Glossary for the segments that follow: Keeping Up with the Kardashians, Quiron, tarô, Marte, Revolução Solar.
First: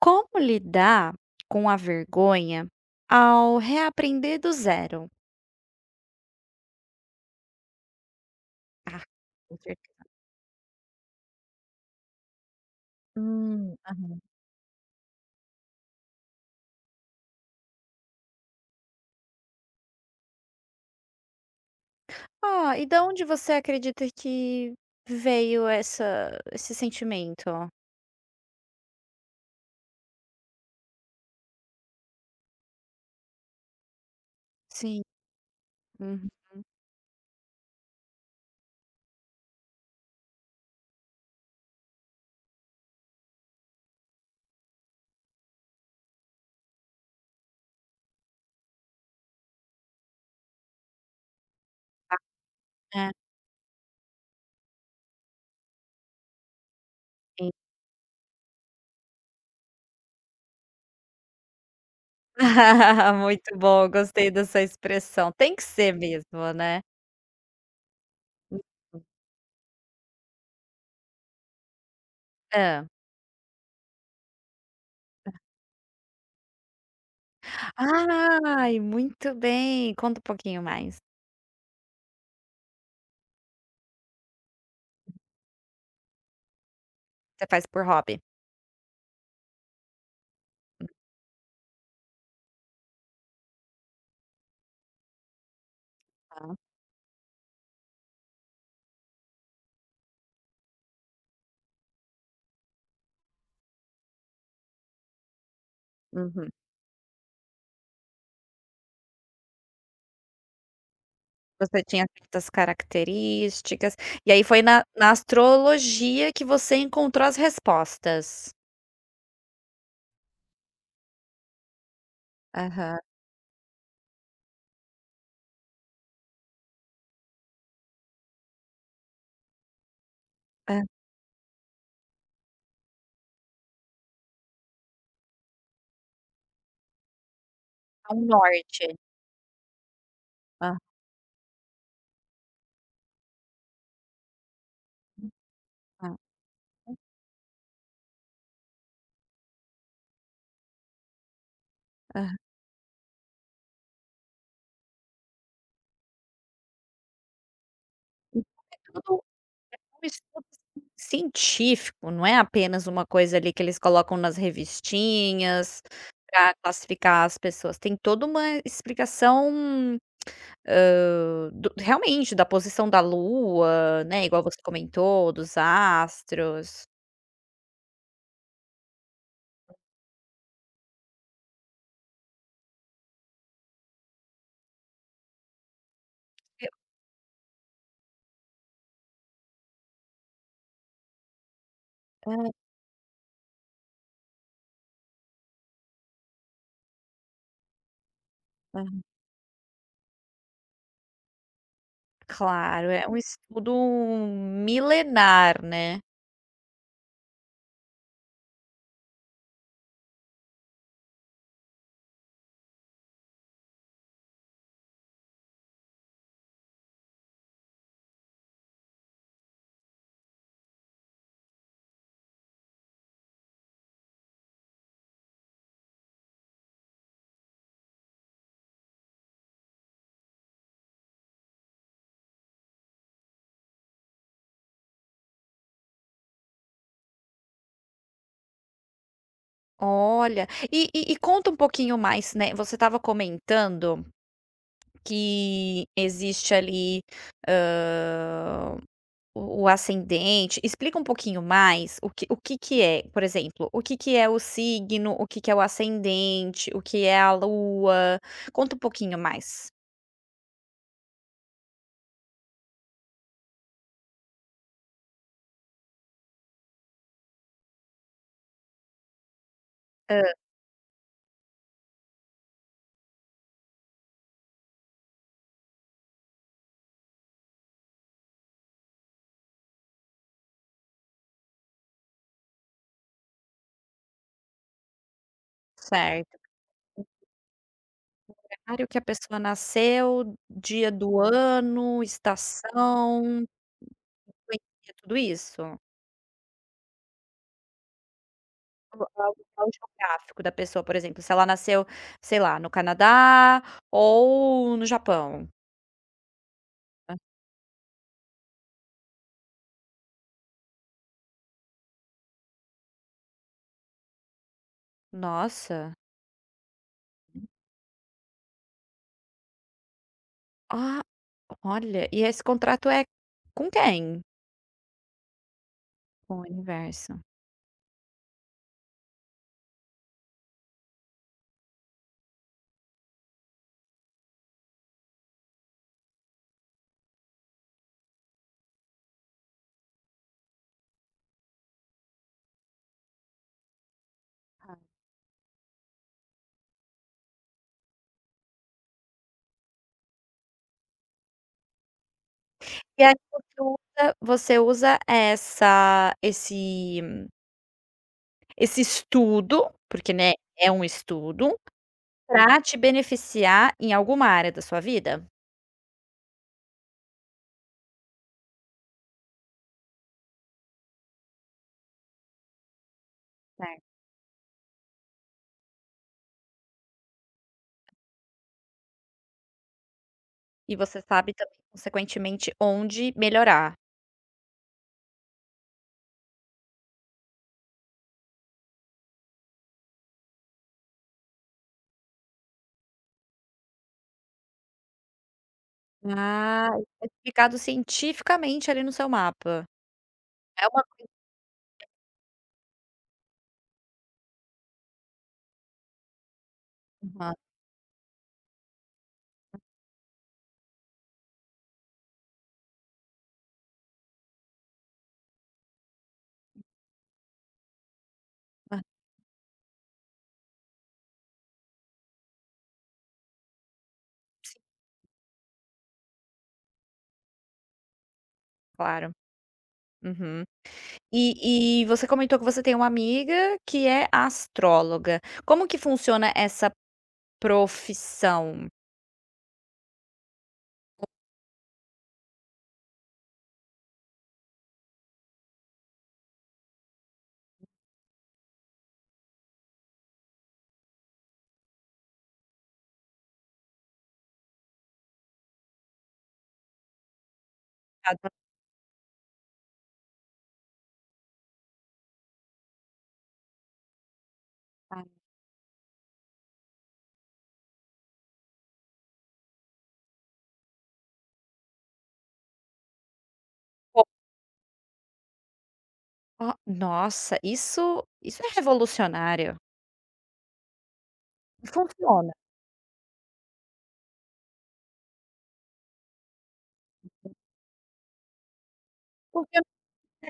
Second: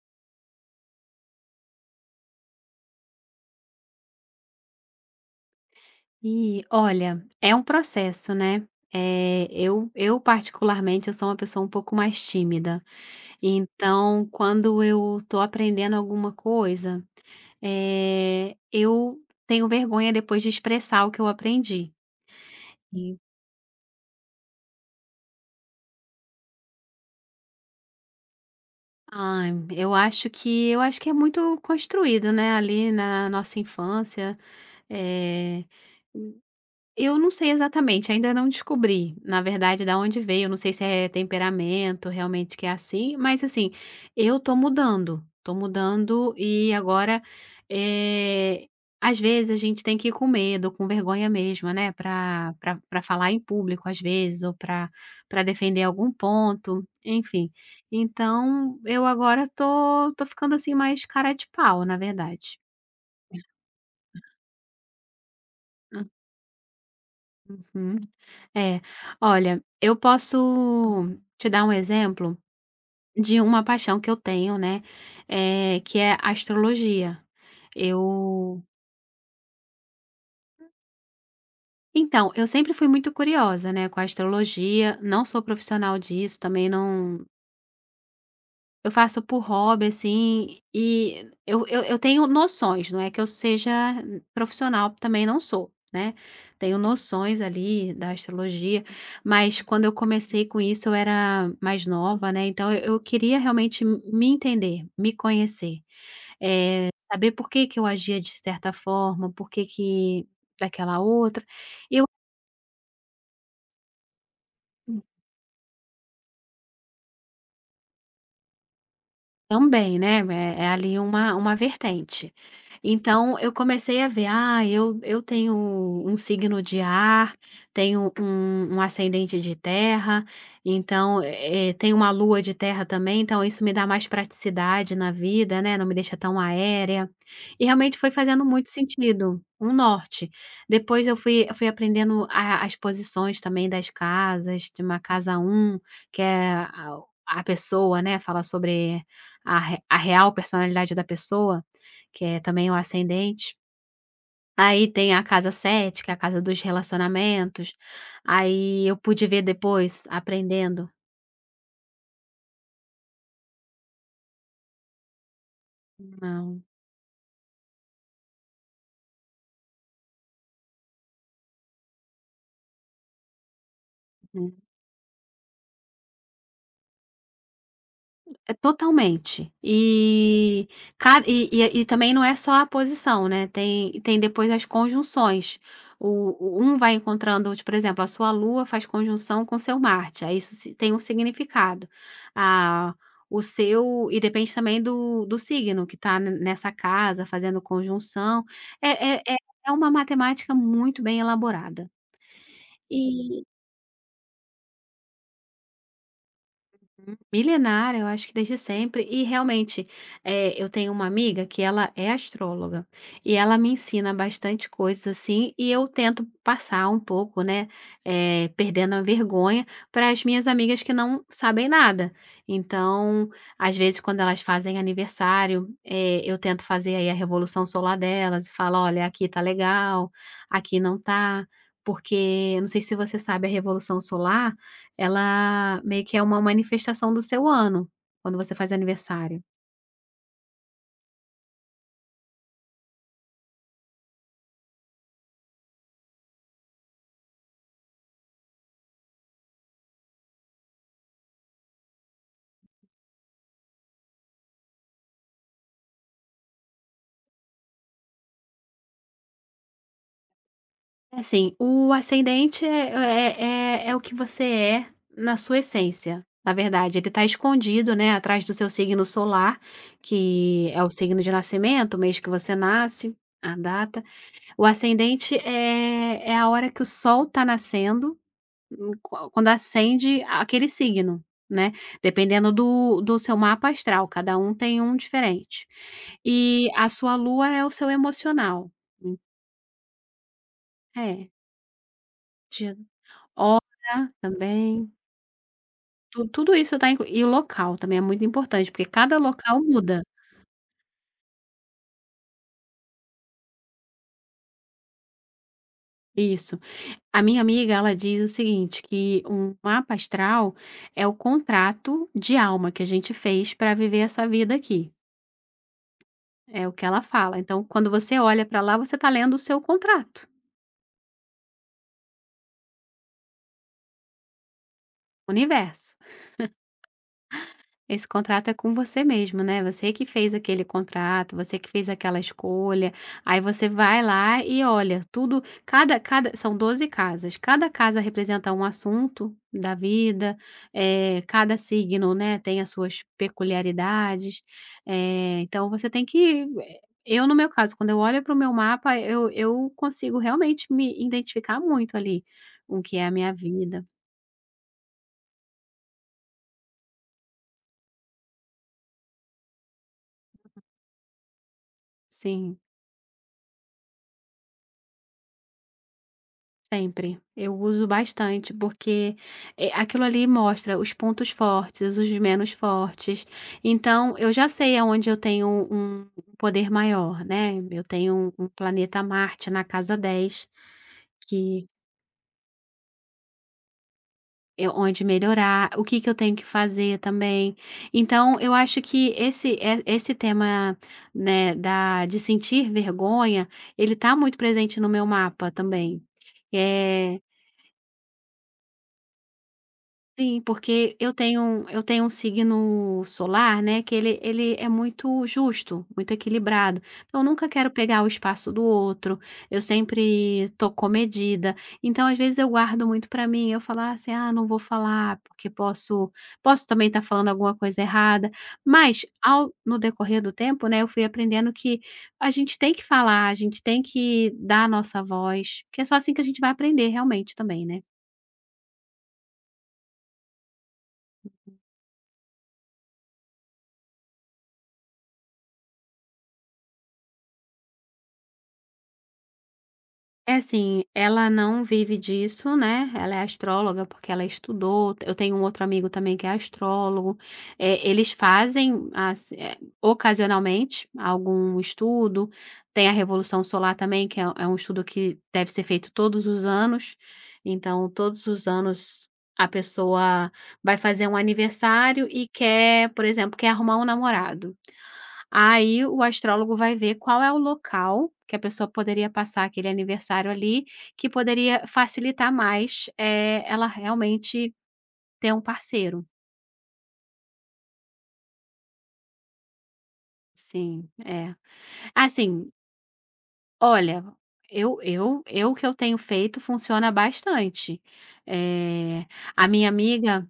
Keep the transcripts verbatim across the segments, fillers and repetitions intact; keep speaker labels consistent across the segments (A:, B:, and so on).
A: Como lidar com a vergonha ao reaprender do zero?
B: E olha, é um processo, né.
A: Ah,
B: Eh,
A: com
B: eu
A: certeza.
B: eu particularmente, eu sou uma pessoa um pouco mais tímida,
A: Hum, aham.
B: então quando eu tô aprendendo alguma coisa, eh, eu tenho vergonha depois de expressar o que eu aprendi.
A: Ó, e da
B: Sim.
A: onde você acredita que veio essa esse sentimento?
B: Ai, eu acho que eu acho que é muito construído, né, ali na nossa infância,
A: Sim.
B: eh
A: Uhum.
B: Eu não sei exatamente, ainda não descobri, na verdade, da onde veio, eu não sei se é temperamento, realmente que é assim, mas assim, eu tô mudando, tô mudando e agora, eh, às vezes a gente tem que ir com medo, com vergonha mesmo, né, Para para pra
A: É.
B: falar em público às vezes ou para para defender algum ponto, enfim.
A: Sim.
B: Então eu agora tô tô ficando assim mais cara de pau, na verdade.
A: Muito bom, gostei dessa expressão. Tem que ser mesmo, né.
B: Uhum. É,
A: Uhum.
B: olha, eu posso te dar um exemplo
A: Hã.
B: de uma paixão que eu tenho, né, é que é a astrologia. Eu
A: Ai, muito bem. Conta um pouquinho mais.
B: então, eu sempre fui muito curiosa, né, com a astrologia, não sou profissional disso, também não
A: Você faz por hobby?
B: Eu faço por hobby, assim, e eu eu eu tenho noções, não é que eu seja profissional, também não sou, né.
A: Uhum.
B: Tenho noções ali da astrologia, mas quando eu comecei com isso eu era mais nova, né, então eu eu queria realmente me entender, me conhecer,
A: Uhum.
B: eh, saber por que que eu agia de certa forma, por que que daquela outra.
A: Você
B: E
A: tinha
B: eu
A: certas características, e aí foi na na astrologia que você encontrou as respostas.
B: também, né, é é ali uma uma vertente.
A: Aham.
B: Então eu comecei a ver, ah, eu eu tenho um signo de ar, tenho um um ascendente de terra, então, eh, tenho uma lua de terra também, então isso me dá mais praticidade na vida, né, não me deixa tão aérea. E realmente foi
A: É um
B: fazendo muito
A: norte.
B: sentido, um norte.
A: Aham,
B: Depois eu fui eu fui aprendendo a as posições também das casas, de uma casa um que é a a pessoa, né, fala sobre a re a real personalidade da pessoa, que
A: aham.
B: é também o ascendente. Aí tem a casa sete que é a casa dos relacionamentos.
A: Então é
B: Aí eu
A: todo
B: pude ver depois,
A: um estudo
B: aprendendo.
A: científico, não é apenas uma coisa ali que eles colocam nas revistinhas para
B: Não.
A: classificar as pessoas, tem toda uma explicação, hã, do realmente, da posição da lua, né, igual você comentou, dos astros.
B: É totalmente. E ca e e e também não é só a posição, né, tem tem depois as conjunções. O o um vai encontrando tipo, por exemplo, a sua Lua faz conjunção com seu Marte, aí isso si tem um significado.
A: Eu é,
B: Ah, o seu e depende também do do signo que está nessa casa fazendo conjunção. É
A: é.
B: é é é uma matemática muito bem elaborada.
A: Claro, é um
B: E
A: estudo milenar, né.
B: milenar, eu acho que desde sempre. E realmente, eh, eu tenho uma amiga que ela é astróloga e ela me ensina bastante coisas assim, e eu tento passar um pouco, né? eh, perdendo a vergonha para as minhas amigas que não sabem nada. Então, às vezes, quando elas fazem aniversário, eh, eu tento fazer aí a revolução solar delas e falo: olha, aqui tá legal, aqui não tá. Porque, não sei se você sabe, a Revolução Solar ela meio que é uma manifestação do seu ano, quando você faz aniversário.
A: Olha, e e e conta um pouquinho mais, né, você estava comentando que existe ali, O o ascendente, explica um pouquinho mais o que o que que é, por exemplo, o que que é o signo, o que que é o ascendente, o que é a lua. Conta um pouquinho mais.
B: É assim, o ascendente é é é é o que você é na sua essência, na verdade. Ele está escondido, né, atrás do seu signo solar, que é o signo de nascimento, o mês que você nasce, a data. O ascendente é é a hora que o sol está nascendo Hum, qua quando ascende aquele signo, né, dependendo do do seu mapa astral, cada um tem um diferente.
A: Certo.
B: E a sua lua é o seu emocional.
A: Horário que a
B: Hum,
A: pessoa nasceu, dia do
B: é,
A: ano,
B: dia,
A: estação,
B: hora também,
A: conhecia tudo isso?
B: tu tudo isso tá inclu e o local também é muito importante, porque
A: O
B: cada
A: local,
B: local
A: local
B: muda.
A: geográfico da pessoa, por exemplo, se ela nasceu, sei lá, no Canadá ou no Japão.
B: Isso. A minha amiga, ela diz o seguinte, que um mapa astral é o contrato de alma que a gente fez para viver essa vida aqui.
A: Nossa,
B: É o que ela fala. Então, quando você olha para lá, você está lendo o seu contrato,
A: ah, olha, e esse contrato é com quem?
B: o universo.
A: O universo.
B: Esse contrato é com você mesmo, né, você que fez aquele contrato, você que fez aquela escolha, aí você vai lá e olha tudo cada cada são doze casas, cada casa representa um assunto da vida, eh, cada signo, né, tem as suas peculiaridades, eh, então você tem que eh, eu no meu caso, quando eu olho para o meu mapa, eu eu consigo realmente me identificar muito ali, com o que
A: E
B: é a
A: aí
B: minha
A: você
B: vida.
A: usa, você usa essa esse esse estudo, porque, né, é um estudo,
B: Sim.
A: para te beneficiar em alguma área da sua vida.
B: Sempre. Eu uso bastante, porque, eh, aquilo ali mostra os pontos fortes, os menos fortes.
A: Certo.
B: Então, eu já sei aonde eu tenho um um poder maior, né. Eu tenho um planeta Marte na casa dez
A: E você sabe também,
B: que
A: consequentemente, onde melhorar.
B: é onde melhorar, o que que eu tenho que fazer também. Então, eu acho que esse e esse tema, né, da de sentir vergonha, ele tá muito presente no meu mapa também.
A: Ah, isso é
B: Eh
A: explicado cientificamente ali no seu mapa.
B: Sim,
A: É uma,
B: porque eu tenho um eu tenho um signo solar, né, que ele ele é muito justo, muito equilibrado. Então eu
A: aham,
B: nunca quero pegar o espaço do outro, eu sempre tô comedida. Então, às vezes, eu guardo muito pra mim, eu falo "Ah, assim: "Ah, não vou falar, porque posso posso também estar falando alguma coisa errada".
A: ah,
B: Mas ao no decorrer do tempo, né, eu fui aprendendo que a gente tem que falar, a gente tem que dar a nossa voz, que é só assim que a gente vai aprender realmente também, né.
A: claro. Uhum. E e você comentou que você tem uma amiga que é astróloga. Como que funciona essa profissão?
B: É assim, ela não vive disso, né, ela é astróloga, porque ela estudou, eu tenho um outro amigo também que é astrólogo, eh, eles fazem as eh, ocasionalmente algum estudo, tem a revolução solar também, que é é um estudo que deve ser feito todos os anos, então todos os anos a pessoa vai fazer um aniversário e quer, por exemplo, quer arrumar um namorado.
A: Ah,
B: Aí o astrólogo vai ver qual é o local que a pessoa poderia passar aquele aniversário ali, que poderia facilitar mais, eh, ela
A: po,
B: realmente ter um parceiro.
A: ah, nossa, isso isso é revolucionário.
B: Sim, é.
A: E funciona,
B: Assim, olha, eu eu eu que eu tenho feito funciona bastante. Eh, a
A: porque
B: minha
A: não,
B: amiga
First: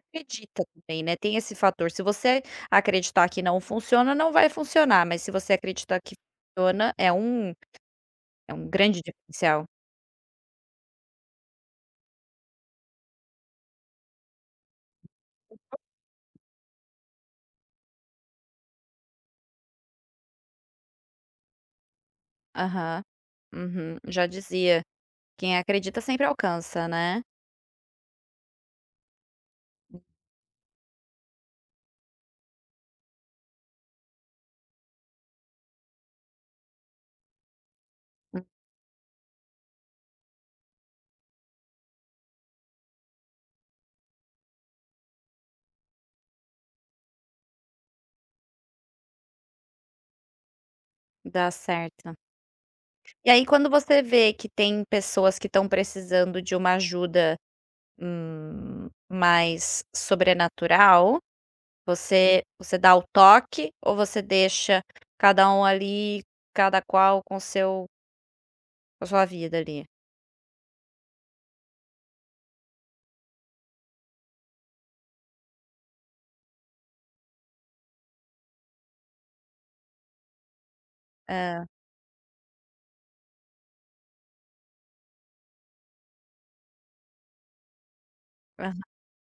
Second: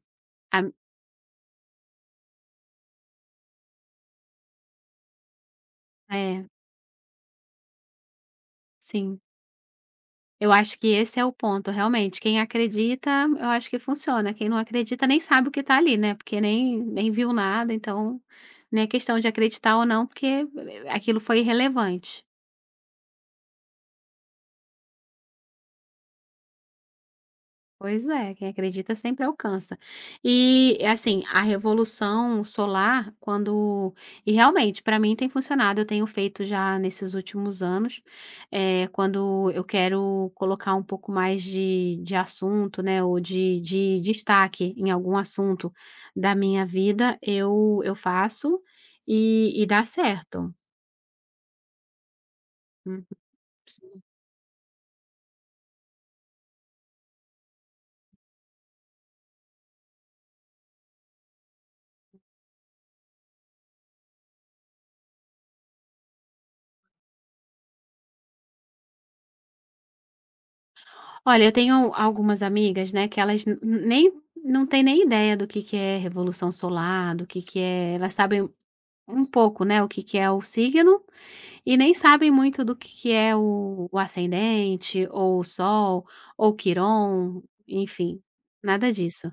B: a
A: acredita também, né, tem esse fator, se você acreditar que não funciona, não vai funcionar, mas se você acreditar que
B: é,
A: funciona, é um, é um grande
B: sim.
A: diferencial.
B: Eu acho que esse é o ponto, realmente. Quem acredita, eu acho que funciona. Quem não acredita nem sabe o que está ali, né, porque nem nem viu nada, então, não é questão de acreditar ou não, porque eh, aquilo foi irrelevante.
A: Aham. Uhum. Já dizia: "Quem acredita sempre alcança", né.
B: Pois é, quem acredita sempre alcança. E é assim, a revolução solar, quando. E realmente, para mim tem funcionado, eu tenho feito já nesses últimos anos, eh, quando eu quero colocar um pouco mais de, de assunto, né, ou de, de destaque em algum assunto da minha vida, eu, eu faço e, e dá certo.
A: Dá certo.
B: Uhum.
A: E aí quando você vê que tem pessoas que estão precisando de uma ajuda, hum, mais sobrenatural, você, você dá o toque ou você deixa cada um ali, cada qual com seu, com a sua vida ali?
B: Olha, eu tenho algumas amigas, né, que elas n n nem não têm nem ideia do que que é revolução solar, do que que é elas sabem um pouco, né, o que que é o signo
A: É,
B: e nem sabem muito do que que é o o ascendente, ou o sol, ou o quiron, enfim,
A: aham.
B: nada disso.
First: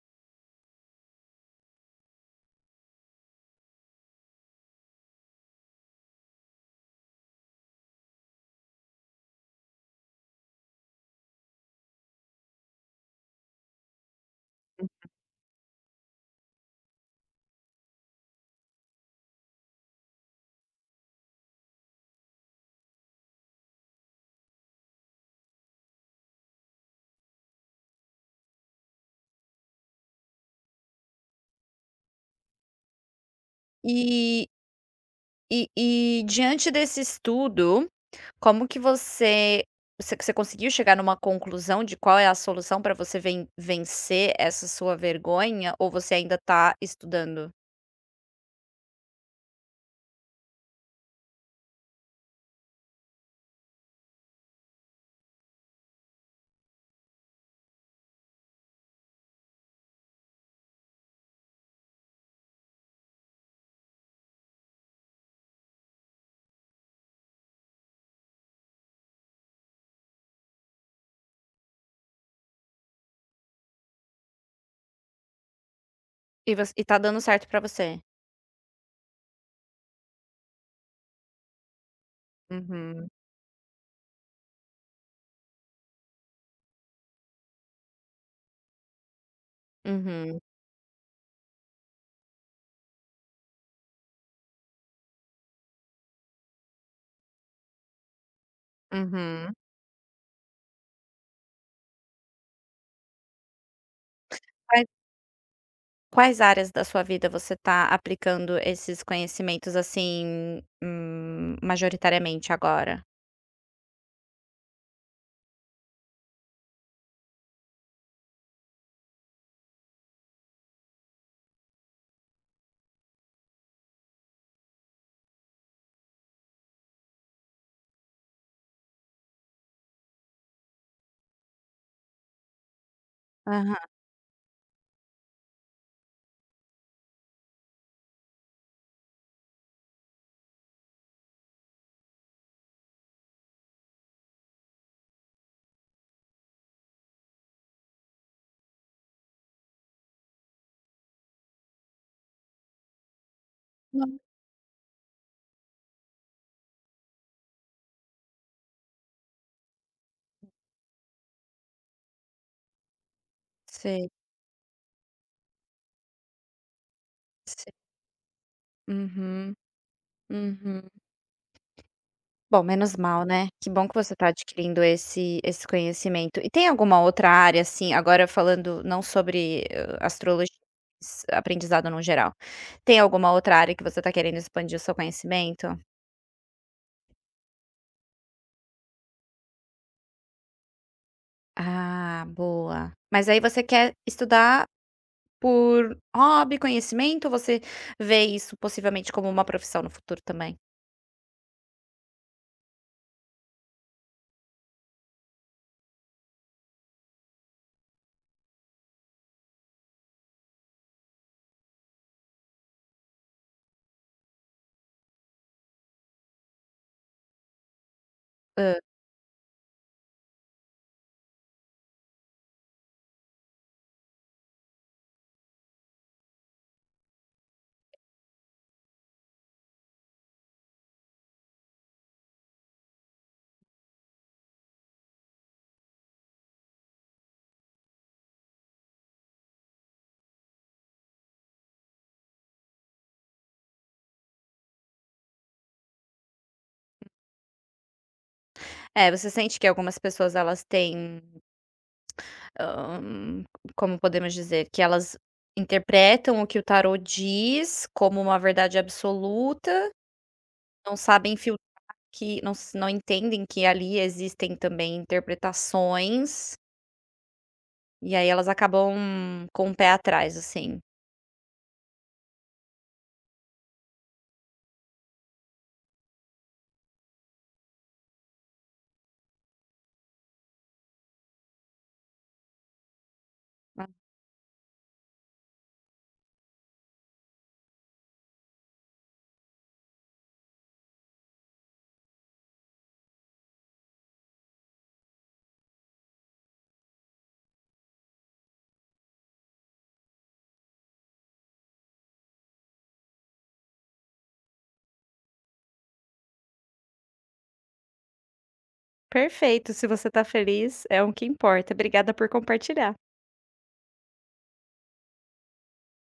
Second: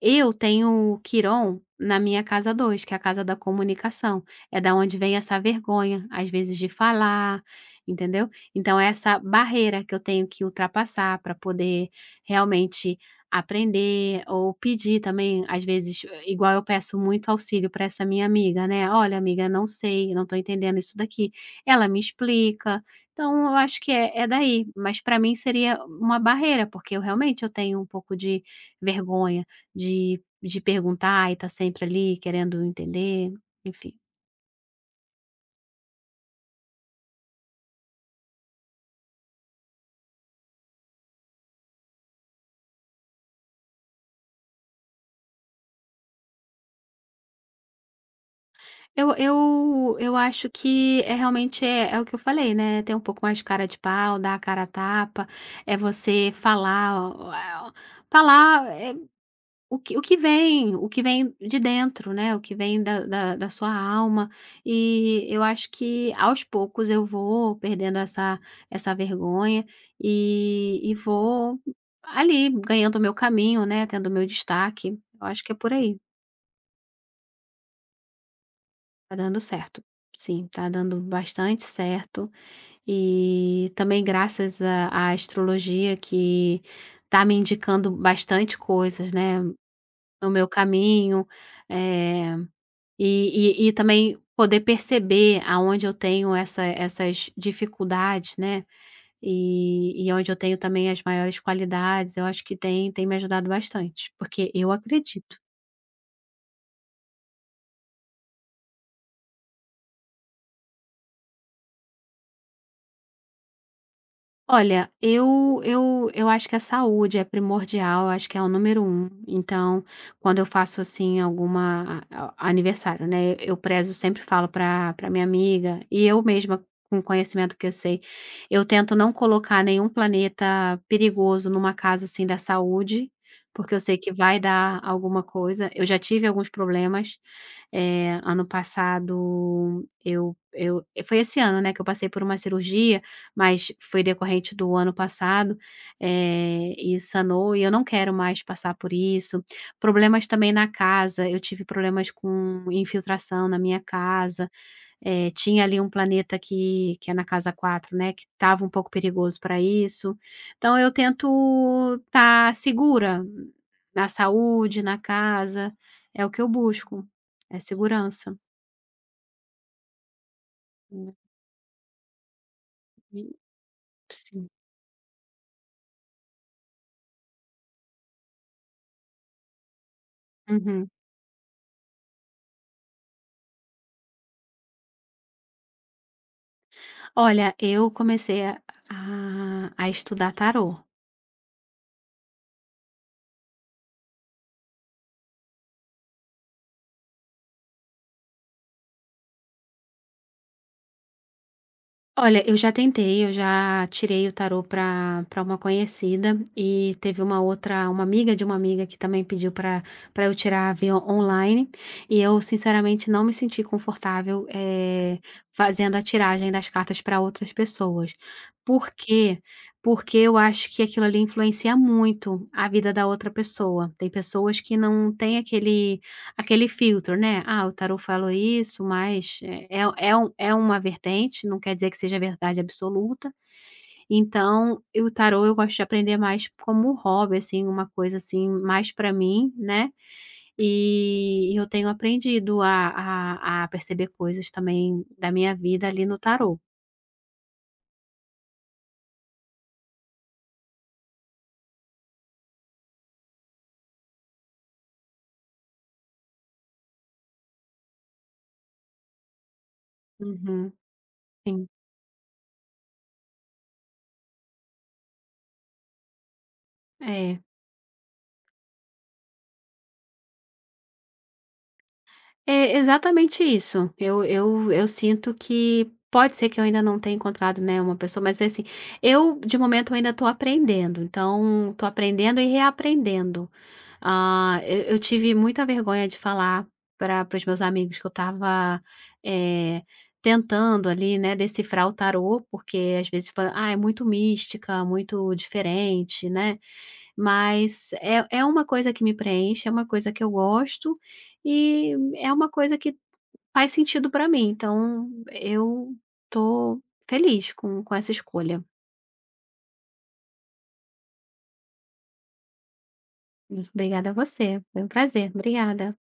B: Eu tenho o quiron na minha casa dois que é a casa da comunicação, é da onde vem essa vergonha, às vezes, de falar, entendeu. Então é essa barreira que eu tenho que ultrapassar para poder realmente aprender ou pedir também, às vezes, igual eu peço muito auxílio para essa minha amiga, né: "Olha, amiga, não sei, não estou entendendo isso daqui". Ela me explica. Então eu acho que é é daí, mas para mim seria uma barreira, porque eu realmente eu tenho um pouco de vergonha de de perguntar e tá sempre ali querendo entender, enfim.
A: E e e diante desse estudo, como que você, você você conseguiu chegar numa conclusão de qual é a solução para você ven vencer essa sua vergonha ou você ainda tá estudando?
B: Eu eu eu acho que é realmente é é o que eu falei, né, ter um pouco mais de cara de pau, dar a cara a tapa, é você falar, ó, ó, falar é, O que o que vem o que vem de dentro, né, o que vem da da da sua alma, e eu acho que aos poucos eu vou perdendo essa essa vergonha, e e vou ali ganhando o meu caminho, né, tendo o meu destaque, eu acho que é por aí,
A: E voc, e tá dando certo para você?
B: tá dando certo. Sim, tá dando bastante certo,
A: Uhum.
B: e também graças à à astrologia que tá me indicando bastante coisas, né, no
A: Uhum.
B: meu caminho, eh E e e também poder perceber aonde eu tenho essa essas dificuldades, né,
A: Uhum.
B: e e onde eu tenho também as maiores qualidades, eu acho que tem tem me ajudado bastante, porque eu acredito.
A: Quais áreas da sua vida você está aplicando esses conhecimentos, assim, hum, majoritariamente agora?
B: Olha, eu eu eu acho que a saúde é primordial, eu acho que é o número um. Então, quando eu faço, assim, alguma a a aniversário, né, eu prezo sempre falo para para minha amiga e eu mesma, com o conhecimento que eu sei, eu tento não colocar nenhum planeta perigoso numa casa, assim, da saúde, porque eu
A: Aham.
B: sei que vai dar alguma coisa. Eu já tive alguns problemas, eh, ano passado eu eu foi esse ano, né, que eu passei por uma cirurgia mas foi decorrente do ano passado, eh, e sanou, e eu não quero mais passar por isso. Problemas também na casa, eu tive problemas com infiltração na minha
A: Não.
B: casa, eh, tinha ali um planeta que que é na casa quatro, né, que estava um pouco perigoso para isso. Então eu tento estar segura na
A: Sei,
B: saúde, na casa, é o que eu busco, é
A: sei.
B: segurança.
A: Uhum, uhum.
B: Hum,
A: Bom, menos mal, né. Que bom que você está
B: Sim.
A: adquirindo esse esse conhecimento. E tem alguma outra área, assim, agora falando não sobre, hã, astrologia,
B: Uhum.
A: mas aprendizado no geral. Tem alguma outra área que você está querendo expandir o seu conhecimento?
B: Olha, eu comecei a a a estudar tarô.
A: Ah, boa. Mas aí você quer estudar por hobby, conhecimento, ou você vê isso possivelmente como uma profissão no futuro também?
B: Olha, eu já tentei, eu já tirei o tarô para para uma conhecida e teve uma outra uma amiga de uma amiga que também pediu para para eu tirar via online, e eu sinceramente não me senti confortável, eh, fazendo a tiragem das cartas para outras pessoas.
A: Hã.
B: Por quê? Porque eu acho que aquilo ali influencia muito a vida da outra pessoa. Tem pessoas que não têm aquele Aquele filtro, né, "Ah, o tarô falou isso, mas é é é um é uma vertente, não quer dizer que seja verdade absoluta". Então, e o tarô eu gosto de aprender mais como hobby, assim, uma coisa, assim, mais para mim, né, e eu tenho aprendido a a a perceber coisas também da minha vida ali no tarô.
A: É, você sente que algumas pessoas elas têm, hã, como podemos dizer, que elas interpretam o que o tarô diz como uma verdade absoluta,
B: Uhum,
A: não sabem filtrar,
B: sim,
A: que não s, não entendem que ali existem também interpretações,
B: é.
A: e aí elas acabam com o pé atrás, assim.
B: É exatamente isso. Eu eu eu sinto que pode ser que eu ainda não tenha encontrado, né, uma pessoa, mas assim, eu de momento eu ainda estou aprendendo, então estou aprendendo e reaprendendo.
A: Ah,
B: Ah, eu eu tive muita vergonha de falar para para os meus amigos que eu estava, eh, tentando ali, né, decifrar o tarô, porque às vezes fala: "Ah, é muito mística, muito diferente", né. Mas é é uma coisa que me preenche, é uma coisa que eu gosto e é uma coisa que faz sentido para mim, então eu tô feliz com com essa escolha.
A: perfeito, se você tá feliz, é o que importa. Obrigada por compartilhar.
B: Obrigada a você, foi um prazer. Obrigada.